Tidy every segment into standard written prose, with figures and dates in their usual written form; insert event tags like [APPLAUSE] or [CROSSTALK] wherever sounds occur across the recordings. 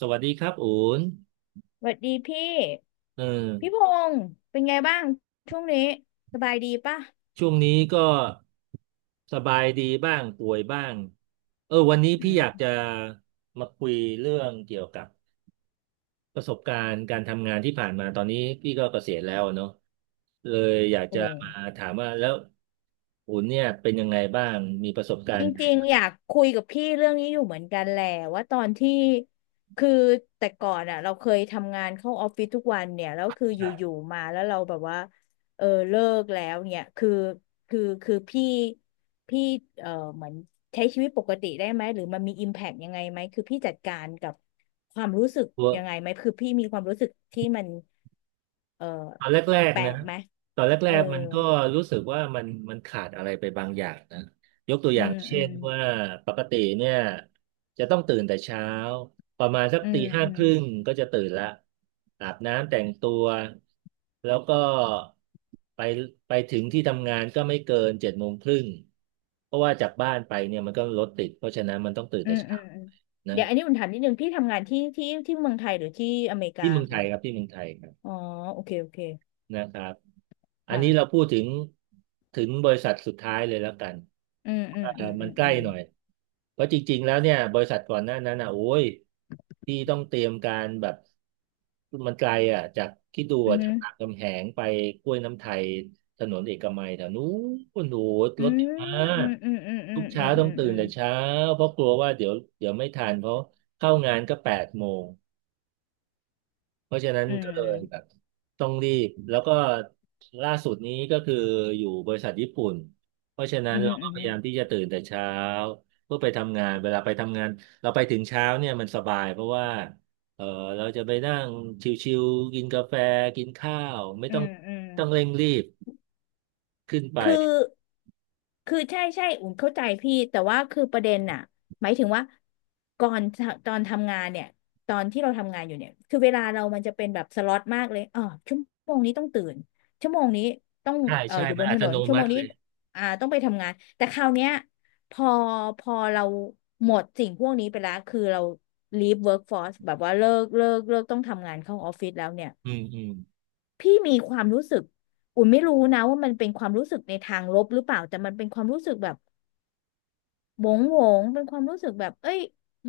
สวัสดีครับอูนสวัสดีพี่เออพงษ์เป็นไงบ้างช่วงนี้สบายดีป่ะช่วงนี้ก็สบายดีบ้างป่วยบ้างเออวันนี้อืพี่อยากมจะมาคุยเรื่องเกี่ยวกับประสบการณ์การทำงานที่ผ่านมาตอนนี้พี่ก็เกษียณแล้วอะเนาะเลยอยากโอ้ จะมาถามว่าแล้วอูนเนี่ยเป็นยังไงบ้างมีประสบกาจรณ์ไหนริงบ้าๆง อยากคุยกับพี่เรื่องนี้อยู่เหมือนกันแหละว่าตอนที่คือแต่ก่อนอ่ะเราเคยทำงานเข้าออฟฟิศทุกวันเนี่ยแล้วคืออยู่ๆมาแล้วเราแบบว่าเออเลิกแล้วเนี่ยคือคือพี่พี่เออเหมือนใช้ชีวิตปกติได้ไหมหรือมันมีอิมแพกยังไงไหมคือพี่จัดการกับความรู้สึกยังไงไหมคือพี่มีความรู้สึกที่มันเออตอนแรกแปลๆนะกไหมตอนแรเออกๆมันก็รู้สึกว่ามันขาดอะไรไปบางอย่างนะยกตัวออืย่างมอืเช่นมว่าปกติเนี่ยจะต้องตื่นแต่เช้าประมาณสักอืตีมห้าอืคม รึ่งก็จะตื่นละอาบน้ำแต่งตัวแล้วก็ไปไปถึงที่ทำงานก็ไม่เกินเจ็ดโมงครึ่งเพราะว่าจากบ้านไปเนี่ยมันก็รถติดเพราะฉะนั้นมันต้องตื่นอืแต่มอืเช้ามอืมนะเดี๋ยวอันนี้อุ่นถามนิดนึงพี่ทำงานที่ที่เมืองไทยหรือที่อเมริกาที่เมืองไทคะยครับที่เมืองไทยครับ อ๋อโอเคโอเคนะครับอันนี้เราค่ะพูดถึงถึงบริษัทสุดท้ายเลยแล้วกันอืมอืมอืมอืมันมใกอืล้มหน่อยเพราะจริงๆแล้วเนี่ยบริษัทก่อนหน้านั้นอ่ะโอ้ยที่ต้องเตรียมการแบบมันไกลอ่ะจากคิดดูอือะจากรามมคำแหงไปกล้วยน้ำไทยถนนเอกมัยแถวนู้นโอ้โหรอืถติดมามอืกมอืมอืทุมกเช้าต้องตื่อืนมแต่เช้าเพราะกลัวว่าเดี๋ยวไม่ทันเพราะเข้างานก็แปดโมง เพราะฉะนั้นอืก็เลยแบบมต้องรีบแล้วก็ล่าสุดนี้ก็คืออยู่บริษัทญี่ปุ่นเพราะฉะนั้อืนมอืเรามก็พอืยามยามที่จะตื่นแต่เช้าเพื่อไปทำงานเวลาไปทำงานเราไปถึงเช้าเนี่ยมันสบายเพราะว่าเออเราจะไปนั่งชิวๆกินกาแฟกินข้าวไม่อืต้องมอืมอืมอืมอืต้องเร่มงรีบขึ้นไปคือ คือใช่ใช่อุ่นเข้าใจพี่แต่ว่าคือประเด็นน่ะหมายถึงว่าก่อนตอนทำงานเนี่ยตอนที่เราทำงานอยู่เนี่ยคือเวลาเรามันจะเป็นแบบสล็อตมากเลยอ๋อชั่วโมงนี้ต้องตื่นชั่วโมงนี้ต้องใช่ใช่อยู่มับนนอัถตนโนนชั่วมัโมงติเลนี้ยต้องไปทำงานแต่คราวเนี้ยพอพอเราหมดสิ่งพวกนี้ไปแล้วคือเรา leave workforce แบบว่าเลิกต้องทำงานเข้าออฟฟิศแล้วเนี่ยอืมอืม พี่มีความรู้สึกอุ่นไม่รู้นะว่ามันเป็นความรู้สึกในทางลบหรือเปล่าแต่มันเป็นความรู้สึกแบบ โหวงโหวงเป็นความรู้สึกแบบเอ้ย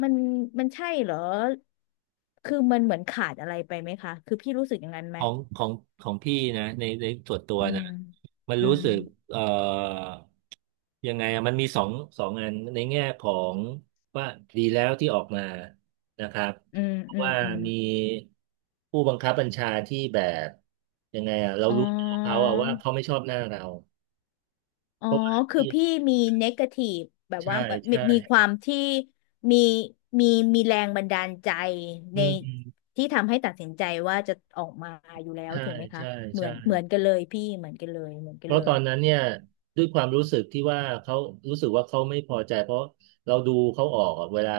มันมันใช่เหรอคือมันเหมือนขาดอะไรไปไหมคะคือพี่รู้สึกอย่างนั้นไหขมองของของพี่นะในส่วนตัวอืนะมมันอืรู้มสึกเอ่อยังไงอะมันมีสองสองอันในแง่ของว่าดีแล้วที่ออกมานะครับอืมเพราะอืมว่าอืมมีผู้บังคับบัญชาที่แบบยังไงอะเราอ๋อรู้ตัวเขาอะว่าเขาไม่ชอบหน้าเราอ๋อเพราะว่าคือที่พี่มีเนกาทีฟแบบว่าใช่มีใช่มีความที่มีมีมีแรงบันดาลใจอืในมอืมที่ทำให้ตัดสินใจว่าจะออกมาอยู่แล้วใช่ถูกไหมคะใช่เหมือใช่ นเหมือนกันเลยพี่เหมือนกันเลยเหมือนเพกันเลราะตอยนนั้นเนี่ยด้วยความรู้สึกที่ว่าเขารู้สึกว่าเขาไม่พอใจเพราะเราดูเขาออกอะเวลา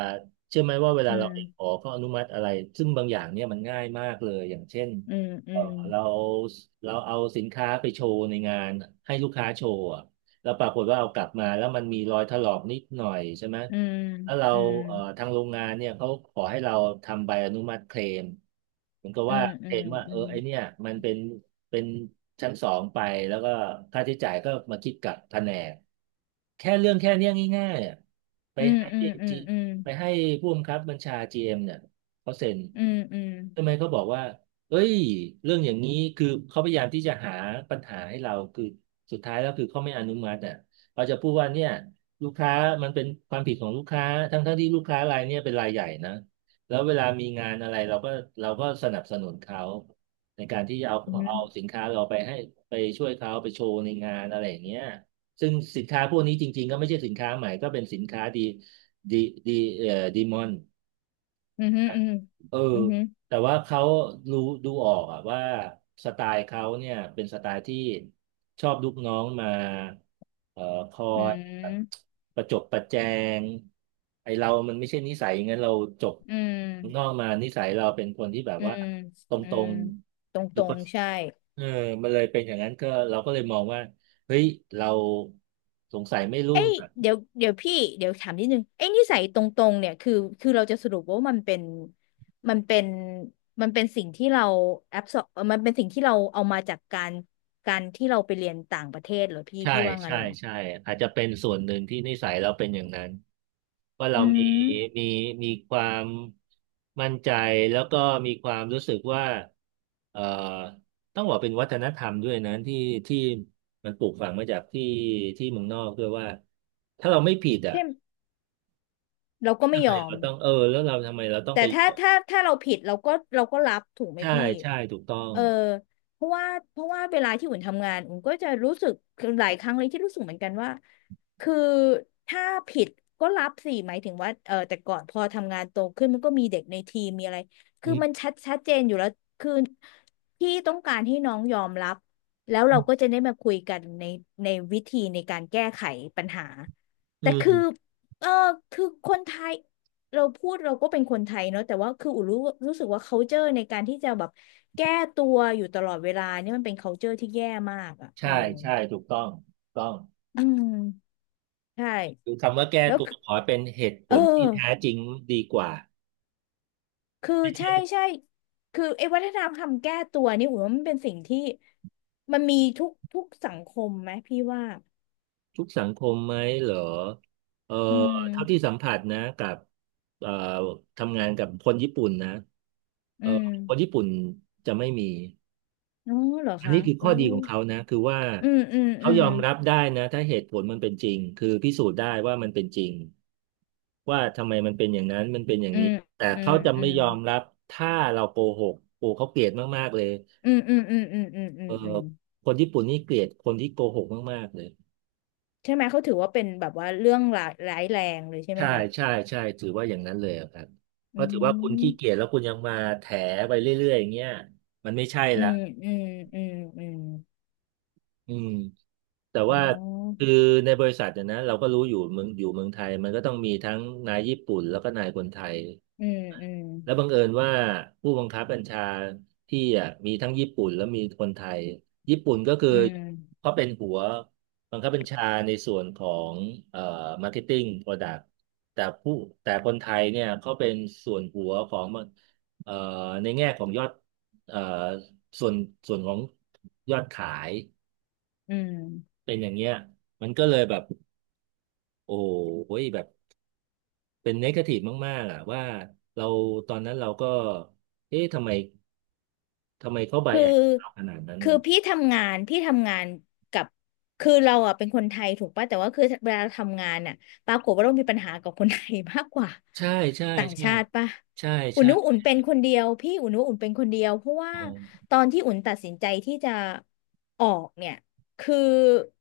เชื่อไหมว่าเวอืลาเรามไปขอเขาอนุมัติอะไรซึ่งบางอย่างเนี่ยมันง่ายมากเลยอย่างเช่นอืมอืเออมเราเราเอาสินค้าไปโชว์ในงานให้ลูกค้าโชว์อะแล้วปรากฏว่าเอากลับมาแล้วมันมีรอยถลอกนิดหน่อยใช่ไหม อืมถ้าเราอืม ทางโรงงานเนี่ยเขาขอให้เราทำใบอนุมัติเคลมเหมือนกับอืว่ามเคอืลมมว่าอืเออมไอเนี่ยมันเป็นชั้นสองไปแล้วก็ค่าใช้จ่ายก็มาคิดกับแผนกแค่เรื่องแค่เนี้ยง่ายๆอ่ะไปอืมให้อืมจีอืมไปให้ผู้บังคับบัญชา GM เอ็มเนี่ยเขาเซ็นอืมอืมทำไมเขาบอกว่าเอ้ยเรื่องอย่างนี้คือเขาพยายามที่จะหาปัญหาให้เราคือสุดท้ายแล้วคือเขาไม่อนุมัติอ่ะเขาจะพูดว่าเนี่ย ลูกค้ามันเป็นความผิดของลูกค้าทั้งที่ลูกค้ารายเนี้ยเป็นรายใหญ่นะแล้วเวลามีงานอะไรเราก็สนับสนุนเขาในการที่จะเอาสินค้าเราไปให้ไปช่วยเขาไปโชว์ในงานอะไรอย่างเงี้ยซึ่งสินค้าพวกนี้จริงๆก็ไม่ใช่สินค้าใหม่ก็เป็นสินค้าดีดีดีดีมอน อืมอืมอืมเอออืมแต่ว่าเขารู้ดูออกอะว่าสไตล์เขาเนี่ยเป็นสไตล์ที่ชอบลูกน้องมาเอ่อคออืยแบบมประจบประแจงไอเรามันไม่ใช่นิสัยอย่างนั้นเราจบอืมอืข้างนอมกมานิสัยเราเป็นคนที่แบบอืว่ามตอืรมงตรงๆตคือรคนงใช่เออมันเลยเป็นอย่างนั้นก็เราก็เลยมองว่าเฮ้ยเราสงสัยไม่รุ่เอ้ง ยเดี๋ยวพี่เดี๋ยวถามนิดนึงไอ้นิสัยตรงตรงเนี่ยคือคือเราจะสรุปว่ามันเป็นมันเป็นสิ่งที่เราแอบสอบมันเป็นสิ่งที่เราเอามาจากการที่เราไปเรียนต่างประเทศเหรอพี่ใช่พี่ว่างั้ใช่นเหรอใช่อาจจะเป็นส่วนหนึ่งที่นิสัยเราเป็นอย่างนั้นว่าเราอืมีมมีมีความมั่นใจแล้วก็มีความรู้สึกว่าเอ่อต้องบอกเป็นวัฒนธรรมด้วยนะที่มันปลูกฝังมาจากที่เมืองนอกด้วยว่าถ้าเราไม่ผิดอ่ะเช่นเราก็ไม่ทำไมยอเราม ต้องเออแล้วเราทำไมเราต้องแต่ไปขถ้าอถ้าถ้าเราผิดเราก็รับถูกไหมใช่พี่ใช่ถูกต้องเออเพราะว่าเพราะว่าเวลาที่อุ่นทำงานอุ่นก็จะรู้สึกหลายครั้งเลยที่รู้สึกเหมือนกันว่าคือถ้าผิดก็รับสิหมายถึงว่าเออแต่ก่อนพอทำงานโตขึ้นมันก็มีเด็กในทีมมีอะไรอืคือมันมชัดชัดเจนอยู่แล้ว คือพี่ต้องการให้น้องยอมรับแล้วเราก็จะได้มาคุยกันในวิธีในการแก้ไขปัญหาอืแต่คือมเออคือคนไทย เราพูดเราก็เป็นคนไทยเนาะแต่ว่าคืออูรู้รู้สึกว่า culture ในการที่จะแบบแก้ตัวอยู่ตลอดเวลาเนี่ยมันเป็น culture ที่แย่มากอ่ะเอใช่อใช่ถูกต้องถูกต้อง อืมใช่คือคำว่าแก้แล้วตัวคือขอเป็นเหตุผเออลที่แท้จริงดีกว่าคือใช่ใช่คือไอ้วัฒนธรรมคำแก้ตัวนี่อูว่ามันเป็นสิ่งที่มันมีทุกทุกสังคมไหมพี่ว่าทุกสังคมไหมเหรอเอออืมเท่าที่สัมผัสนะกับเอ่อทำงานกับคนญี่ปุ่นนะเออือมคนญี่ปุ่นจะไม่มีอ๋อเหรออันคะนี้คือโอ้ข้อดีของเขานะคือว่าอืมอืมเขาอืยมอมรับได้นะถ้าเหตุผลมันเป็นจริงคือพิสูจน์ได้ว่ามันเป็นจริงว่าทำไมมันเป็นอย่างนั้นมันเป็นอย่างอืนี้มแต่อืเขามจะอืไม่มยอมรับถ้าเราโกหกโอ้เขาเกลียดมากๆเลย อืมอืมอืมอืมอืมเออือม คนญี่ปุ่นนี่เกลียดคนที่โกหกมากๆเลยใช่ไหมเขาถือว่าเป็นแบบว่าเรื่องร้ายร้ายแรงเลยใช่ไหมใช่คะใช่ใช่ถือว่าอย่างนั้นเลยอะครับเพอืราะถือว่าคุณขี้เกีมยจแล้วคุณยังมาแถไปเรื่อยๆอย่างเงี้ยมันไม่ใช่อืละมอืมอืมอืมอืมแต่อ๋ว่าอคือในบริษัทเนี่ยนะเราก็รู้อยู่เมืองอยู่เมืองไทยมันก็ต้องมีทั้งนายญี่ปุ่นแล้วก็นายคนไทย อืมอืมแล้วบังเอิญว่าผู้บังคับบัญชาที่อ่ะมีทั้งญี่ปุ่นแล้วมีคนไทยญี่ปุ่นก็คืออืมเขาเป็นหัวบังคับบัญชาในส่วนของเอ่อมาร์เก็ตติ้งโปรดักต์แต่ผู้แต่คนไทยเนี่ยเขาเป็นส่วนหัวของเอ่อในแง่ของยอดเอ่อส่วนส่วนของยอดขายอืมเป็นอย่างเงี้ยมันก็เลยแบบโอ้โหแบบ เป็นเนกาทีฟมากๆอ่ะว่าเราตอนนั้นเราก็เอ๊ะทำไมทำไมเขาไบคือ แอสเราขนาดนั้นคือพี่ทำงานพี่ทำงานกับ คือเราอ่ะเป็นคนไทยถูกป่ะแต่ว่าคือเวลาเราทำงานอ่ะปรากฏว่าเรามีปัญหากับคนไทยมากกว่าใช่ใช่ต่างใช่ชาติป่ะใช่อุ่นใช่นุอุ่นเป็นคนเดียวพี่อุ่นนุอุ่นเป็นคนเดียวเพราะว่าอ๋อตอนที่อุ่นตัดสินใจที่จะออกเนี่ย คือ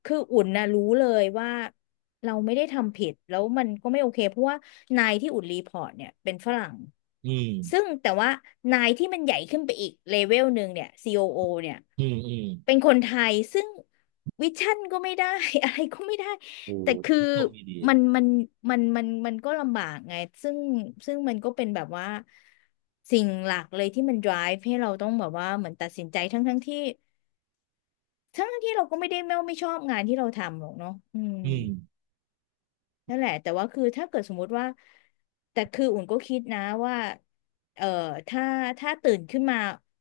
คืออุ่นนะรู้เลยว่าเราไม่ได้ทำผิดแล้วมันก็ไม่โอเคเพราะว่านายที่อุ่นรีพอร์ตเนี่ยเป็นฝรั่งอืมซึ่งแต่ว่านายที่มันใหญ่ขึ้นไปอีกเลเวลหนึ่งเนี่ย COO เนี่ยอืมอืมเป็นคนไทยซึ่งวิชั่นก็ไม่ได้ [LAUGHS] อะไรก็ไม่ได้โอ้แต่คือโชคดีดีมันมันมันมันก็ลำบากไงซึ่งซึ่งมันก็เป็นแบบว่าสิ่งหลักเลยที่มัน drive ให้เราต้องแบบว่าเหมือนตัดสินใจทั้งทั้งที่เราก็ไม่ได้ไม่ชอบงานที่เราทำหรอกเนาะอืม อืมนั่นแหละแต่ว่าคือถ้าเกิดสมมุติว่าแต่คืออุ่นก็คิดนะว่าเอ่อถ้าถ้าตื่นขึ้นมา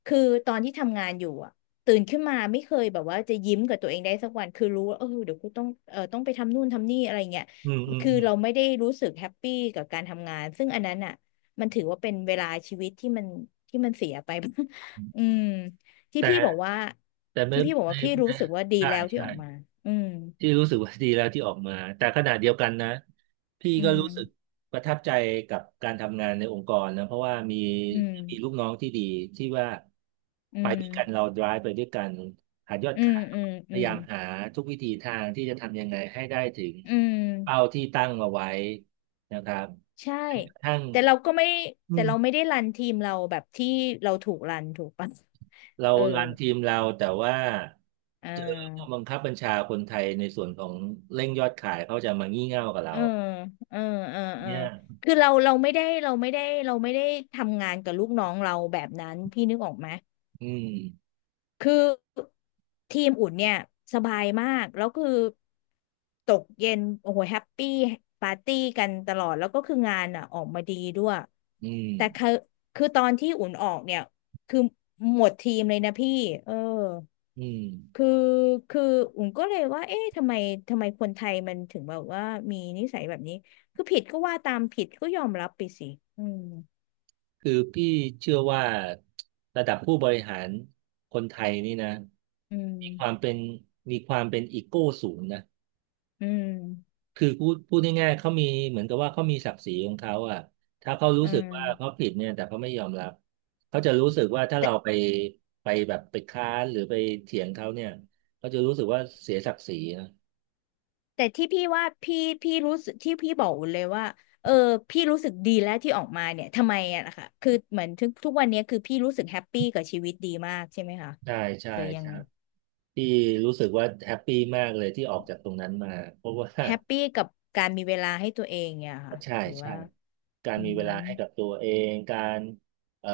คือตอนที่ทำงานอยู่อะตื่นขึ้นมาไม่เคยแบบว่าจะยิ้มกับตัวเองได้สักวันคือรู้ว่าเออเดี๋ยวกูต้องเออต้องไปทำนู่นทำนี่อะไรเงี้ยอืมอืมคืออเราไม่ได้รู้สึกแฮปปี้กับการทำงานซึ่งอันนั้นอ่ะมันถือว่าเป็นเวลาชีวิตที่มันเสียไป ื [LAUGHS] อืมมที่แต่พี่บอกว่าแต่ไม่ที่พี่บอกในว่าพี่ในรู้สึกว่าดีใช่แล้วที่ใช่ ออกมาอืมที่รู้สึกว่าดีแล้วที่ออกมาแต่ขณะเดียวกันนะพี่อืก็มรู้สึกประทับใจกับการทำงานในองค์กรนะเพราะว่ามีอืมมีลูกน้องที่ดีที่ว่าอืไปม ด้วยกันเรา drive ไปด้วยกันหายอดอืขามยอืมพอืยามยามหาทุกวิธีทางที่จะทำยังไงให้ได้ถึงอืมเป้าที่ตั้งเอาไว้นะครับใช่แม้กระทั่งแต่เราก็ไม่อืแต่มเราไม่ได้รันทีมเราแบบที่เราถูกรันถูกปะ เรา [LAUGHS] เออรันทีมเราแต่ว่าอ่เจอผู้บัางคับบัญชาคนไทยในส่วนของเร่งยอดขายเขาจะมางี่เง่ากับเอเราอเออเออเออเนี่ย คือเราเราไม่ได้ทำงานกับลูกน้องเราแบบนั้นพี่นึกออกไหม อืมคือทีมอุ่นเนี่ยสบายมากแล้วคือตกเย็นโอ้โหแฮปปี้ปาร์ตี้กันตลอดแล้วก็คืองานอ่ะออกมาดีด้วยอืแต่คืมอคือตอนที่อุ่นออกเนี่ยคือหมดทีมเลยนะพี่เอออืมคือคืออุ่นก็เลยว่าเอ๊ะทำไมคนไทยมันถึงแบบว่ามีนิสัยแบบนี้คือผิดก็ว่าตามผิดก็ยอมรับไปสิอืมคือพี่เชื่อว่าระดับผู้บริหารคนไทยนี่นะอืมีความมเป็นมีความเป็นอีโก้สูงนะอืมคือพูดพูดง่ายๆเขามีเหมือนกับว่าเขามีศักดิ์ศรีของเขาอ่ะถ้าเขารู้อืสึกว่าเขามผิดเนี่ยแต่เขาไม่ยอมรับเขาจะรู้สึกว่าถ้าแต่ เราไปไปแบบไปค้านหรือไปเถียงเขาเนี่ยเขาจะรู้สึกว่าเสียศักดิ์ศรีนะแต่ที่พี่ว่าพี่รู้สึกที่พี่บอกเลยว่าเออพี่รู้สึกดีแล้วที่ออกมาเนี่ยทำไมอะนะคะคือเหมือนทุกวันเนี้ยคือพี่รู้สึกแฮปปี้กับชีวิตดีมากใช่ไหมคะใช่ใช่หรือยังใช่ไงพี่รู้สึกว่าแฮปปี้มากเลยที่ออกจากตรงนั้นมาเพราะว่า แฮปปี้กับการมีเวลาให้ตัวเองเนี่ยค่ะใช่หรือใช่ว่าการอืมีเวลามให้กับตัวเองการเอ่อ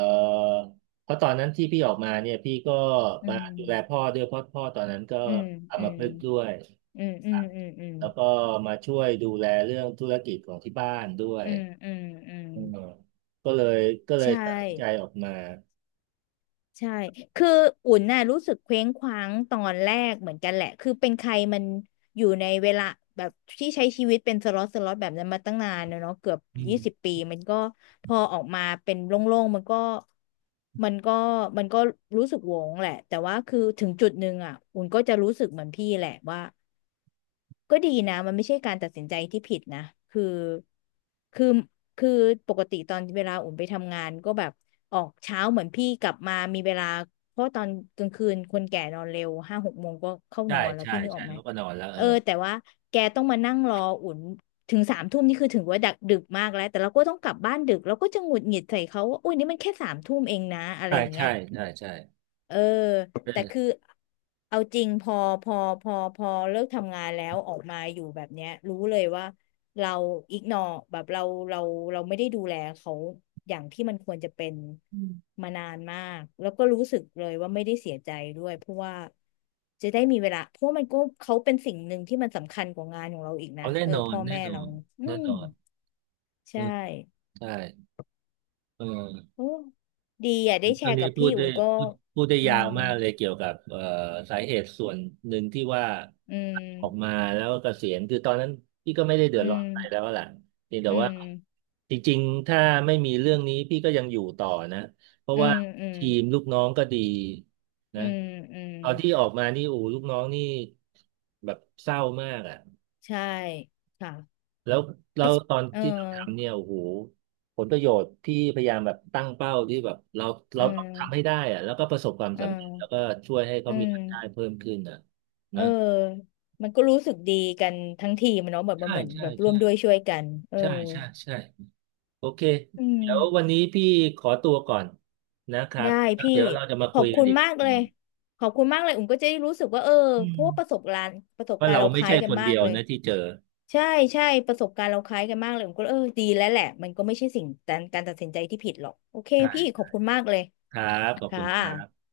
เพราะตอนนั้นที่พี่ออกมาเนี่ยพี่ก็อืมาดูแลพ่มอด้วยเพราะพ่อตอนนั้นก็อืมอัอืมมพฤกษ์ด้วยอืมคอืรัมบอืมแล้วก็มาช่วยดูแลเรื่องธุรกิจของที่บ้านด้วยอืมอืมอืมอือืมมก็เลยก็เลยใช่ ตัดสินใจออกมาใช่คืออุ่นน่ะรู้สึกเคว้งคว้างตอนแรกเหมือนกันแหละคือเป็นใครมันอยู่ในเวลาแบบที่ใช้ชีวิตเป็นสล็อตสล็อตแบบนั้นมาตั้งนานแล้วเนาะเกือบอืม20 ปีมันก็พอออกมาเป็นโล่งๆมันก็มันก็มันก็รู้สึกโหวงแหละแต่ว่าคือถึงจุดหนึ่งอ่ะอุ่นก็จะรู้สึกเหมือนพี่แหละว่า ก็ดีนะมันไม่ใช่การตัดสินใจที่ผิดนะคือคือคือปกติตอนเวลาอุ่นไปทำงานก็แบบออกเช้าเหมือนพี่กลับมามีเวลาเพราะตอนกลางคืนคนแก่นอนเร็ว5-6 โมงก็เข้าใช่นอนแล้วใช่พี่นึกอใช่อกไหมเล้วก็นอนแล้วเอเอออแต่ว่าแกต้องมานั่งรออุ่นถึงสามทุ่มนี่คือถึงว่าดึกดึกมากแล้วแต่เราก็ต้องกลับบ้านดึกเราก็จะหงุดหงิดใส่เขาว่าอุ้ยนี่มันแค่สามทุ่มเองนะอะไรใช่อย่างเงี้ใช่ย ใช่ใช่เออแต่เออคือเอาจริงพอพอเลิกทำงานแล้วออกมาอยู่แบบเนี้ยรู้เลยว่าเราอิกนอแบบเราเราเราไม่ได้ดูแลเขาอย่างที่มันควรจะเป็นอืม [LAUGHS] มานานมากแล้วก็รู้สึกเลยว่าไม่ได้เสียใจด้วยเพราะว่าจะได้มีเวลาเพราะมันก็เขาเป็นสิ่งหนึ่งที่มันสำคัญกว่างานของเราอีกเอานะแน่เออนอนพ่อแน่แม่นอเรานอืแน่มนอนอืใช่มใช่เออ โอ้ดีอ่ะได้แชตอนร์นี้กับพูพี่ดได้อุ่นก็พูดพูดได้อืยาวมมากเลยเกี่ยวกับสาเหตุส่วนหนึ่งที่ว่าอืมออกมาแล้วก็เกษียณคือตอนนั้นพี่ก็ไม่ได้เดืออืดร้อนม อะไรแล้วล่ะเพียงแต่อืว่ามจริงๆถ้าไม่มีเรื่องนี้พี่ก็ยังอยู่ต่อนะเพราะอืว่ามอืมทีมลูกน้องก็ดีอืนะมอืมตอนที่ออกมานี่โอ้ลูกน้องนี่แบบเศร้ามากอ่ะ ใช่ค่ะ แล้วเรา ex ตอนเออที่เราทำเนี่ยโอ้โหผลประโยชน์ที่พยายามแบบตั้งเป้าที่แบบเราเอเราอต้องทำให้ได้อะแล้วก็ประสบความเออสำเร็จแล้วก็ช่วยให้เขาอืมีมรายได้เพิ่มขึ้นอะเอนะอมันก็รู้สึกดีกันทั้งทีมอะเนาะแบบมันใช่เหมือนใช่แบบร่ใช่วมด้วยช่วยกันเออใช่ใช่ใช่โอเคอืมเดี๋ยววันนี้พี่ขอตัวก่อนนะครัได้บแล้วพี่เดี๋ยวเราจะมาขอคุบยกัคุนณอีกมากทีเลยนึงขอบคุณมากเลยอุ่มก็จะได้รู้สึกว่าเอออืเพมราะว่าประสบว่าการณ์เราเราคไม่ล้ายใช่กัคนนมาเดีกยวเลยนะที่เจอใช่ใช่ประสบการณ์เราคล้ายกันมากเลยผมก็เออดีแล้วแหละมันก็ไม่ใช่สิ่งการตัดสินใจที่ผิดหรอกโอเคพี่ขอใช่บคุณมากเลย ครับขอบคุค่ะณครับ